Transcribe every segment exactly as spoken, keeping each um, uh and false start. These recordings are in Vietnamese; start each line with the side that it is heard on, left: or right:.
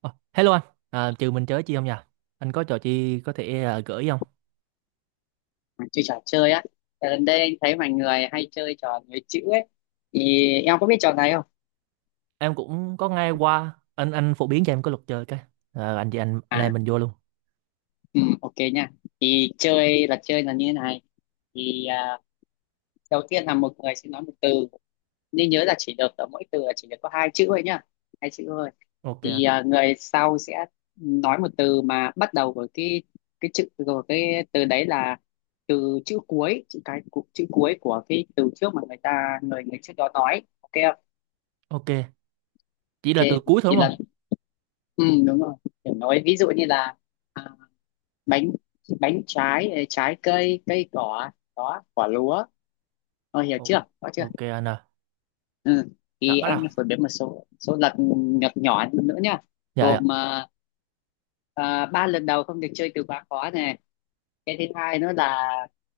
right: Ờ, Hello anh, à, trừ mình chơi chi không nha? Anh có trò chi có thể à, gửi không?
left: Mà chơi trò chơi á. Tại gần đây anh thấy mọi người hay chơi trò nối chữ ấy, thì em có biết trò này không?
right: Em cũng có nghe qua, anh anh phổ biến cho em có luật chơi cái. À, anh chị anh anh em
left: À,
right: mình vô luôn.
left: ừ, ok nha. Thì chơi là chơi là như thế này, thì à, đầu tiên là một người sẽ nói một từ. Nên nhớ là chỉ được ở mỗi từ là chỉ được có hai chữ thôi nhá, hai chữ thôi.
right: Ok
left: thì
right: anh.
left: à, người sau sẽ nói một từ mà bắt đầu với cái cái chữ rồi cái từ đấy là từ chữ cuối, chữ cái, chữ cuối của cái từ trước mà người ta người người trước đó nói, ok không?
right: Ok, chỉ là từ
left: Ok,
right: cuối thôi
left: thì
right: đúng
left: lần...
right: không?
left: Ừ, đúng rồi, kiểu nói ví dụ như là à, bánh, bánh trái, ờ, trái cây, cây cỏ, đó, quả lúa. Ờ, hiểu
right: Ồ,
left: chưa, có chưa?
right: Ok anh à.
left: Ừ.
right: Đã,
left: Thì
right: bắt đầu.
left: anh phổ biến một số số lật nhỏ nhỏ nữa nhá.
right: Dạ dạ.
left: Gồm à, à, ba lần đầu không được chơi từ quá khó này. Cái thứ hai nữa là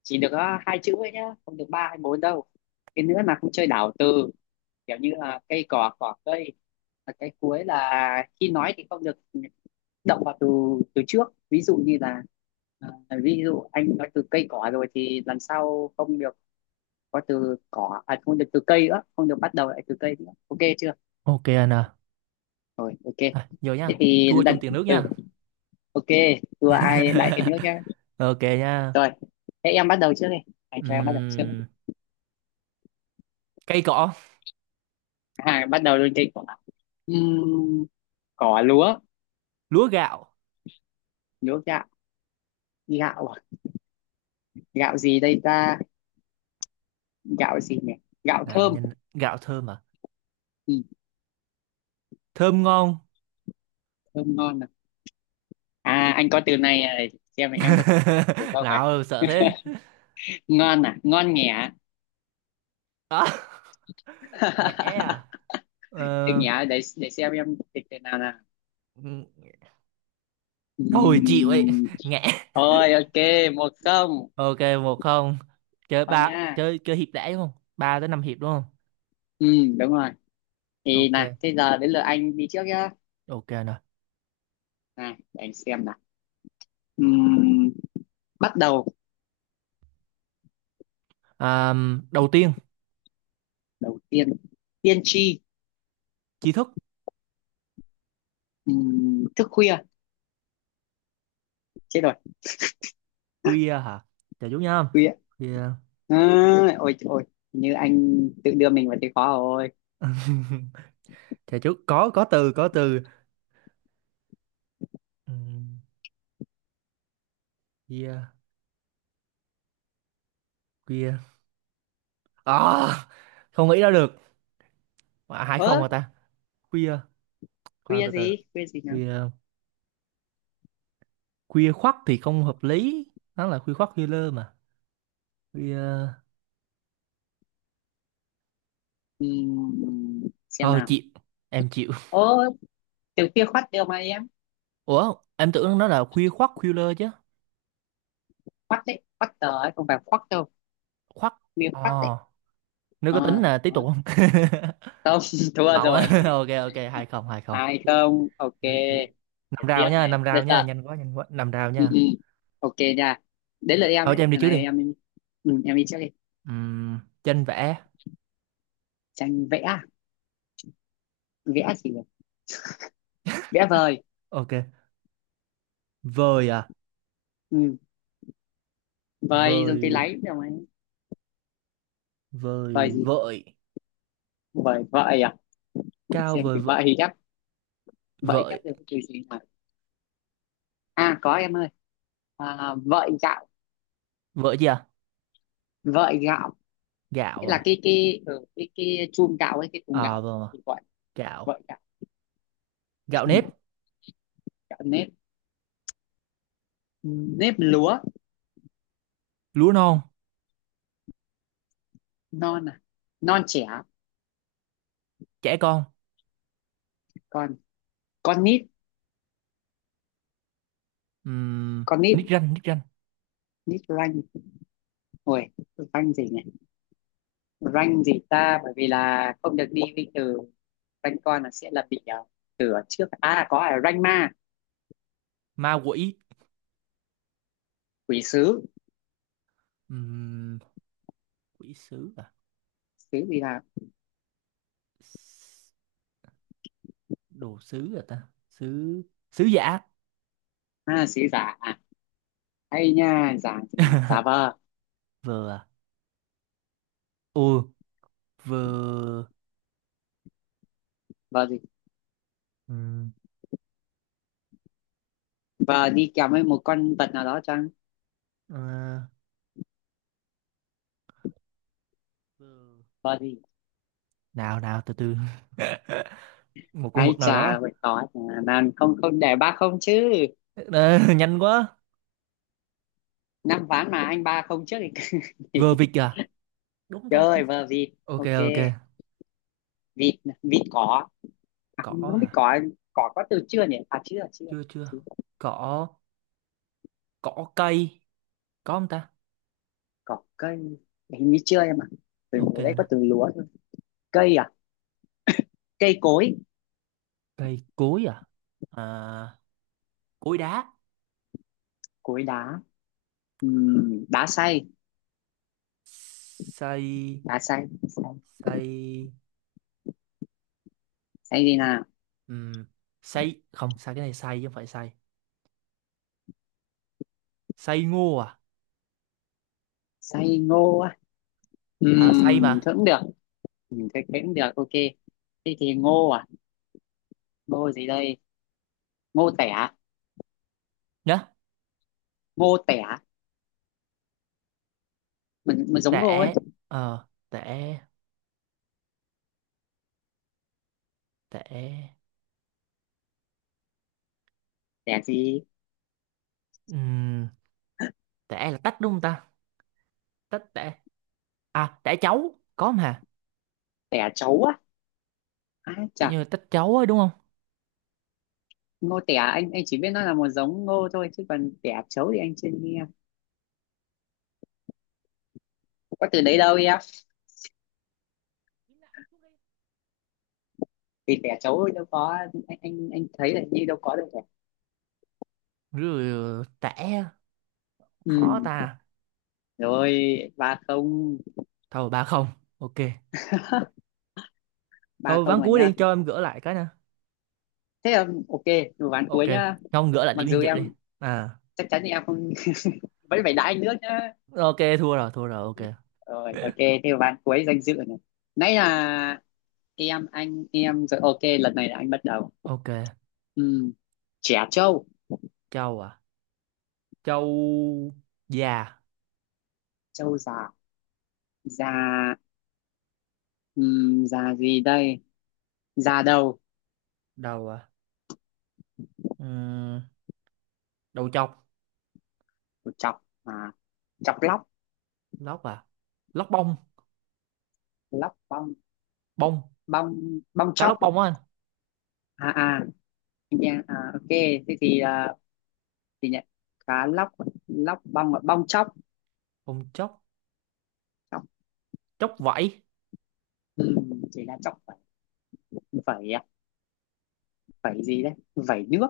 left: chỉ được có hai chữ ấy nhá, không được ba hay bốn đâu. Cái nữa là không chơi đảo từ, kiểu như là cây cỏ, cỏ cây. Và cái cuối là khi nói thì không được động vào từ từ trước, ví dụ như là à, ví dụ anh nói từ cây cỏ rồi thì lần sau không được có từ cỏ, à không được từ cây nữa, không được bắt đầu lại từ cây nữa, ok chưa?
right: Ok anh à.
left: Rồi, ok.
right: À, vô
left: Thế
right: nha.
left: thì
right: Thua trong
left: lần...
right: tiền nước
left: ừ,
right: nha.
left: ok, vừa ai đại thì nước nhá.
right: Ok nha.
left: Rồi, thế em bắt đầu trước đi, anh cho em bắt đầu trước đi.
right: Ừm, cây cỏ,
left: À, bắt đầu luôn, cây cỏ. Ừm, Cỏ lúa.
right: lúa gạo.
left: Lúa gạo. Gạo à? Gạo gì đây ta, gạo gì nhỉ, gạo
right: Nào
left: thơm.
right: nhìn gạo thơm à?
left: Ừ,
right: Thơm ngon.
left: thơm ngon à. À, anh có từ này, à, xem là em có từ không.
right: Nào sợ thế.
left: Ngon à, ngon nhẹ.
right: Đó. Ngẽ à.
left: Từ
right: Ờ,
left: nhẹ, để để xem em thịt thế nào nào.
right: thôi chịu ấy
left: Ừm,
right: ngã.
left: Thôi ok, một không.
right: Ok một không. Chơi
left: Không
right: ba
left: nha.
right: chơi chơi hiệp đã đúng không? Ba tới năm hiệp đúng không?
left: Ừm, đúng rồi. Thì nè,
right: Ok
left: thế giờ đến lượt anh đi trước nhá.
right: ok nè.
left: Này để anh xem nào. Ừm, Bắt đầu.
right: À, đầu tiên
left: Đầu tiên. Tiên tri.
right: tri thức
left: Ừm, thức khuya. Chết rồi.
right: khuya hả? Chờ chút nha.
left: Khuya
right: Khuya.
left: à, ôi trời ơi, như anh tự đưa mình vào thế khó rồi.
right: Chờ chút, có có từ có từ Ừm, khuya, khuya à. À, không nghĩ ra được. À, hai
left: Ơ,
right: không mà ta. Khuya, khoan,
left: khuya
right: từ từ.
left: gì, khuya gì nữa.
right: Khuya, khuya khoắt thì không hợp lý, nó là khuya khoắt khuya lơ mà. Khuya,
left: Ừm, xem
right: thôi
left: nào.
right: chịu, em chịu.
left: Ô, từ khuya khoắt đều mà em.
right: Ủa, em tưởng nó là khuya khoắt khuya chứ.
left: Quắt đấy, quắt tờ ấy, không phải quắt đâu,
right: Khoắt.
left: miếng
right: Ờ,
left: quắt đấy.
right: nếu có tính
left: Ờ,
right: là tiếp tục
left: đó.
right: không?
left: Không, thua
right: Lộn
left: rồi.
right: á. Ok ok, hai không hai không.
left: hai
right: Tiếp,
left: không ok.
right: tiếp, tiếp.
left: Để
right: Năm rào
left: tiếp
right: nha,
left: này,
right: năm
left: để
right: rào nha,
left: tận.
right: nhanh quá nhanh quá, năm rào
left: Ừ,
right: nha.
left: ừ. Ok nha. Đến lượt em
right: Thôi
left: ấy,
right: cho em đi
left: lần
right: trước đi.
left: này em... ừ, em đi trước đi.
right: Uhm, tranh vẽ.
left: Tranh vẽ à? Vẽ gì nhỉ? Vẽ vời.
right: Ok. Vời à,
left: Ừ. Vời, dùng cái
right: vời,
left: lấy đâu ấy. Vời
right: vời
left: gì,
right: vợi,
left: vời vợi à. Để
right: cao
left: xem
right: vời
left: từ
right: vợi,
left: vợi ghép, vợi
right: vợi,
left: ghép được từ gì mà. À có em ơi, à, vợi gạo.
right: vợi gì à?
left: Vợi gạo, nghĩa
right: Gạo
left: là
right: à?
left: cái cái ừ, cái cái chum gạo ấy, cái thùng
right: À
left: gạo
right: vâng, à,
left: thì gọi
right: gạo.
left: vậy.
right: Gạo nếp,
left: Gạo nếp. Nếp lúa.
right: lúa non,
left: Non à, non trẻ.
right: trẻ con.
left: Còn, con nít.
right: Uhm,
left: Con nít.
right: nick ranh, nick ranh,
left: Nít ranh. Ôi, ranh gì này, ranh gì ta, bởi vì là không được đi với từ ranh con, là sẽ là bị à, từ ở trước, à có, à ranh ma.
right: ma quỷ.
left: Quỷ sứ.
right: Uhm, quỷ sứ.
left: Sứ gì là,
right: S- đồ sứ à ta sứ, sứ giả.
left: à sứ giả à, hay nha, giả gì là giả vờ.
right: Vừa à? Ừ, vừa.
left: Vờ gì,
right: ừm,
left: vờ đi kèm với một con vật nào đó chăng.
right: ờ, vừa.
left: Vờ gì,
right: Nào nào, từ từ. Một con
left: ai
right: vật nào đó.
left: chà vậy có, mà không không, để ba không chứ.
right: Ờ, nhanh quá.
left: Năm ván mà anh ba không trước thì
right: Vừa vịt à, đúng ta.
left: chơi vờ vịt,
right: Ok
left: ok.
right: ok.
left: Vịt, nè, vịt cỏ. À,
right: Cỏ
left: không biết
right: hả?
left: cỏ, cỏ có từ chưa nhỉ? À chưa, chưa.
right: Chưa chưa.
left: Chưa.
right: Cỏ, cỏ cây, có không ta?
left: Cỏ cây, hình như chưa em ạ. Từ
right: Ok
left: hồi đấy có
right: nè.
left: từ lúa thôi. Cây à? Cây cối.
right: Cây cối à? À, cối đá,
left: Cối đá. Ừm, đá xay,
right: xây,
left: đá xay. Xay,
right: xây.
left: xay gì nào?
right: ừm, xây không, xây cái này xây chứ không phải xây. Xây ngô à?
left: Xay ngô á.
right: Ờ, say
left: Ừm,
right: mà.
left: thôi cũng được. Ừ, cái cái cũng được, ok. Thế thì ngô à? Ngô gì đây? Ngô tẻ,
right: Nhớ,
left: ngô tẻ. Mình, mình giống ngô ấy.
right: tẻ, ờ tẻ, tẻ.
left: Tẻ gì?
right: Ừm, tẻ là tách đúng không ta? Tách tẻ, à tẻ cháu có mà,
left: Tẻ trấu á. À,
right: kiểu như tách cháu ấy đúng không?
left: ngô tẻ anh anh chỉ biết nó là một giống ngô thôi, chứ còn tẻ trấu thì anh chưa nghe. Không có từ đấy đâu em, vì tẻ trấu thì đâu có, anh anh anh thấy là như đâu có được rồi.
right: Rồi, tẻ, khó
left: Ừ.
right: ta.
left: Rồi, ba không.
right: Thôi ba không. Ok,
left: ba
right: thôi
left: không
right: ván
left: rồi
right: cuối đi
left: nhá.
right: cho em gỡ lại cái nè.
left: Thế là ok, một ván
right: Ok,
left: cuối nhá.
right: không gỡ lại
left: Mặc
right: điểm danh
left: dù
right: dự đi.
left: em
right: À
left: chắc chắn thì em không, vẫn phải đá anh nước nhá.
right: ok, thua rồi thua rồi ok.
left: Rồi ok, thế là ván cuối danh dự này, nãy là em, anh em rồi, ok lần này là anh bắt đầu.
right: Ok,
left: Ừ. Trẻ trâu.
right: châu à, châu, già,
left: Trâu già. Già, ừ, già gì đây, da đầu.
right: đầu à. Ừm, đầu trọc,
left: Chọc à, chọc lóc.
right: lóc à, lóc bông,
left: Lóc bong.
right: bông,
left: Bong, bong
right: cá
left: chóc.
right: lóc bông á anh.
left: à à yeah, à ok. Thế thì à, thì nhận cá lóc, lóc bong và bong chóc.
right: Ông chốc,
left: Chóc,
right: chốc vẫy,
left: ừ, chỉ là chóc vẩy. Vẩy à? Vẩy gì đấy, vẩy nước.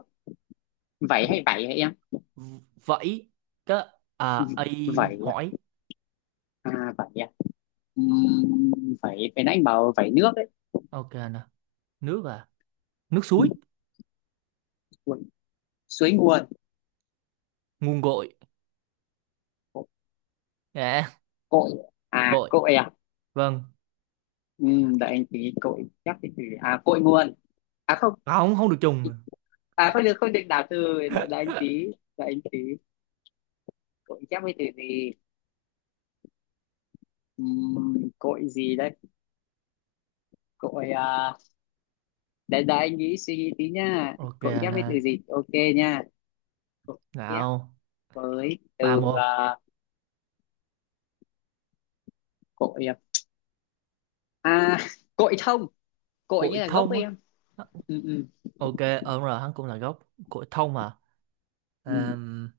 left: Vẩy
right: nước,
left: hay vẩy, hay em?
right: v- vẫy, cái, à ấy,
left: Vẩy
right: hỏi.
left: à? À vẩy à. Ừm, Vẩy cái nãy anh bảo vẩy nước đấy.
right: Ok nè, nước à, nước suối,
left: Ui, suối nguồn.
right: nguồn, gội à,
left: Cội à,
right: gội,
left: cội à.
right: vâng.
left: Ừm, đợi anh tí, cội chắc thì à cội nguồn, à không,
right: À, không không được trùng.
left: à không được, không được đảo từ. Đợi đợi anh tí, đợi anh tí. Cội chép với từ gì. Ừm, cội gì đây, cội à, đợi đợi anh nghĩ, suy nghĩ tí nha,
right: Ok
left: cội chép với
right: nè,
left: từ gì, ok nha. Cội chép
right: nào,
left: với
right: ba
left: từ
right: một.
left: à, cội à, cội thông. Cội như
right: Cội
left: là gốc
right: thông
left: ấy
right: á,
left: em. Ừ, ừ,
right: ok. Ờ đúng rồi, hắn cũng là gốc, cội thông à.
left: ừ.
right: Ờm,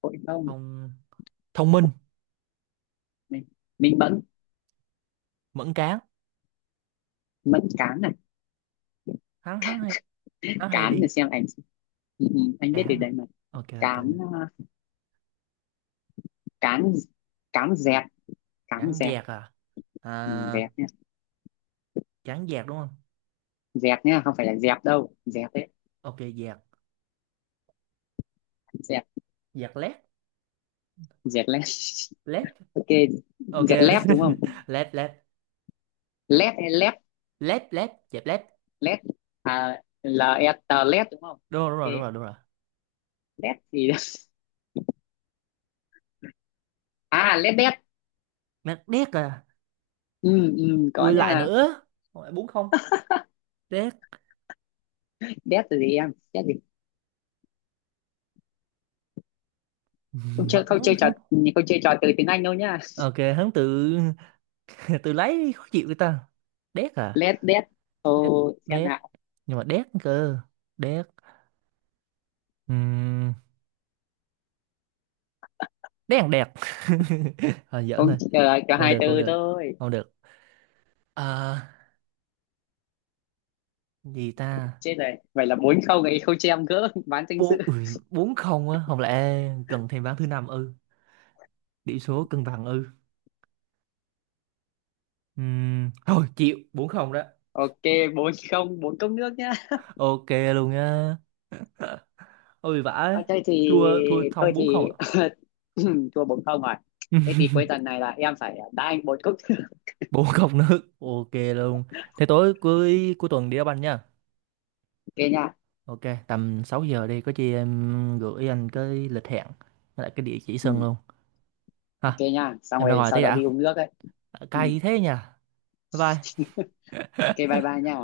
left: Cội thông.
right: thông, thông minh
left: mình mình mẫn.
right: mẫn cán.
left: Mẫn cán này.
right: Hắn hắn hay, hắn hay
left: Cán để
right: đi
left: xem ảnh. Ừ, ừ, anh biết từ
right: cán
left: đấy
right: à.
left: mà.
right: Ok ok
left: Cán
right: nè.
left: à, cán cán dẹp, cán
right: Cán
left: dẹp.
right: dẹt à,
left: Ừ,
right: à
left: dẹp nha,
right: cán dẹt đúng không?
left: dẹp nha, không phải là dẹp đâu, dẹp đấy,
right: Ok, dẹp,
left: dẹt.
right: dẹp lép,
left: Dẹt lép.
right: lép.
left: Ok,
right: Ok
left: dẹt lép đúng không.
right: lép lép,
left: Lép hay lép,
right: lép lép dẹp lép.
left: lép à, lờ e tê lép đúng không.
right: Đúng rồi đúng
left: Ok.
right: rồi đúng rồi đúng rồi.
left: Lép thì à lép đét.
right: Mẹ đét à,
left: Ừ, ừ, có
right: ui lại
left: nha.
right: nữa, lại bốn không. Đét.
left: Đét là gì em, đét gì? Không chơi,
right: Mà
left: không
right: hắn
left: chơi trò,
right: hắn
left: không chơi trò từ tiếng Anh đâu nhá.
right: ok hắn tự tự lấy khó chịu người ta. Đét à,
left: Lép đét. Ô,
right: đét,
left: xem
right: đét,
left: nào.
right: nhưng mà đét cơ, đét. Ừm, đét, thằng đẹt. Thôi giỡn
left: Không.
right: thôi.
left: ờ, có
right: Không
left: hai
right: được không
left: từ
right: được
left: thôi.
right: không được. À, gì ta?
left: Chết rồi, vậy là bốn không ấy, không cho em gỡ bán danh dự.
right: Bốn ui, bốn không á, không lẽ cần thêm ván thứ năm ư? Điểm số cân bằng ư. Ừm, thôi chịu bốn không đó.
left: Ok, bốn không, bốn cốc nước nhá.
right: Ok luôn á. Ôi vãi.
left: Ờ, thế thì,
right: Thua thua
left: thôi
right: xong bốn
left: thì
right: không ạ.
left: thua bốn không rồi. Thế thì cuối tuần này là em phải đá anh một cốc.
right: Bốn không nữa. Ok luôn. Thế tối cuối cuối tuần đi đá banh nha.
left: Ok nha.
right: Ok, tầm sáu giờ đi, có chi em gửi anh cái lịch hẹn với lại cái địa chỉ sân
left: Ừ,
right: luôn.
left: ok
right: Ha,
left: nha, xong
right: em ra
left: rồi
right: ngoài
left: sau
right: tí
left: đó đi
right: đã.
left: uống nước ấy. Ừ,
right: Cay thế nha. Bye bye.
left: ok, bye bye nha.